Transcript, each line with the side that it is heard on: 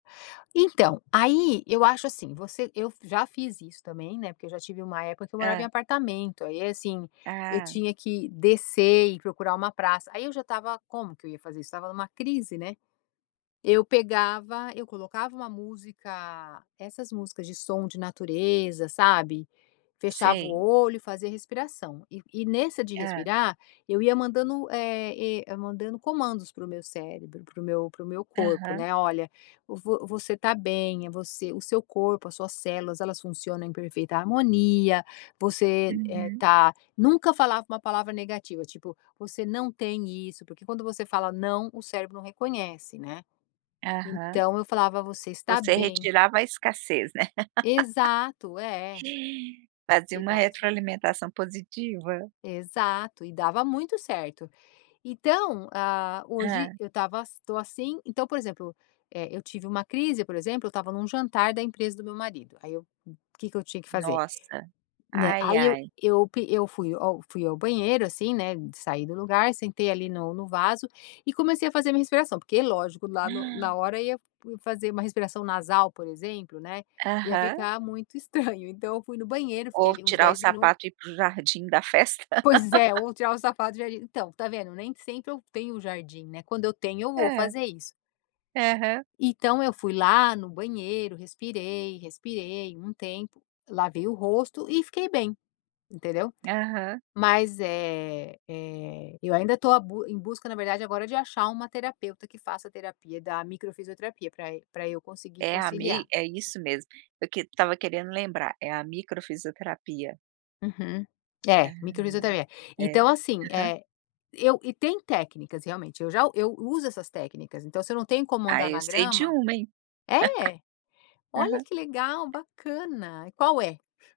left: Então, aí eu acho assim, você eu já fiz isso também, né, porque eu já tive uma época que eu morava em
right: Hã.
left: apartamento, aí assim, eu
right: Ah.
left: tinha que descer e procurar uma praça, aí eu já estava como que eu ia fazer isso? Estava em uma crise, né. Eu pegava, eu colocava uma música, essas músicas de som de natureza, sabe, fechava o
right: Sei.
left: olho, fazia respiração. E e nessa de
right: Hã.
left: respirar, eu ia mandando, eh eh, mandando comandos para o meu cérebro, para o meu para o meu corpo,
right: Aham.
left: né, "Olha, vo você tá bem, é você o seu corpo, as suas células elas funcionam em perfeita harmonia, você, eh,
right: Uhum.
left: tá" nunca falava uma palavra negativa tipo: "Você não tem isso", porque quando você fala não o cérebro não reconhece, né?
right: Aham.
left: Então eu falava: "Você está
right: Você
left: bem".
right: retirava a escassez, né?
left: Exato é.
right: Fazia
left: E
right: uma
left: dava certo.
right: retroalimentação positiva.
left: Exato, e dava muito certo. Então, hã,
right: Hã.
left: hoje eu estava eu tô assim, então por exemplo, eh, eu tive uma crise, por exemplo, eu estava em um jantar da empresa do meu marido, aí eu que que eu tinha que fazer,
right: Nossa,
left: né,
right: ai
left: aí eu
right: ai.
left: eu p eu fui ao fui ao banheiro, assim, né, saí do lugar, sentei ali no no vaso, e comecei a fazer minha respiração, porque lógico lá no na
right: Hã.
left: hora ia fazer uma respiração nasal, por exemplo, né, ia
right: Aham.
left: ficar muito estranho então eu fui no banheiro, fiquei
right: Ou
left: ali uns
right: tirar o
left: 10 minutos
right: sapato e ir para o jardim da festa.
left: Pois é, vou tirar o sapato no jardim então tá vendo, nem sempre eu tenho um jardim, né, quando eu tenho eu vou
right: É.
left: fazer isso.
right: Aham.
left: Então eu fui lá no banheiro, respirei, respirei um tempo, lavei o rosto e fiquei bem, entendeu?
right: Aham.
left: Mas é é eu ainda tô a busca em busca na verdade agora de achar uma terapeuta que faça terapia da micro fisioterapia pra pra eu conseguir
right: É a
left: conciliar.
right: mei é isso mesmo, eu que estava querendo lembrar, é a micro fisioterapia.
left: Uhum, é,
right: Aham,
left: micro fisioterapia.
right: é,
left: Então assim,
right: aham.
left: eh, eu e tem técnicas realmente, eu já eu uso essas técnicas, então se eu não tenho como
right: Ah,
left: andar
right: eu
left: na
right: sei de
left: grama
right: uma, hein.
left: é? Olha que
right: Aham.
left: legal, bacana, qual é?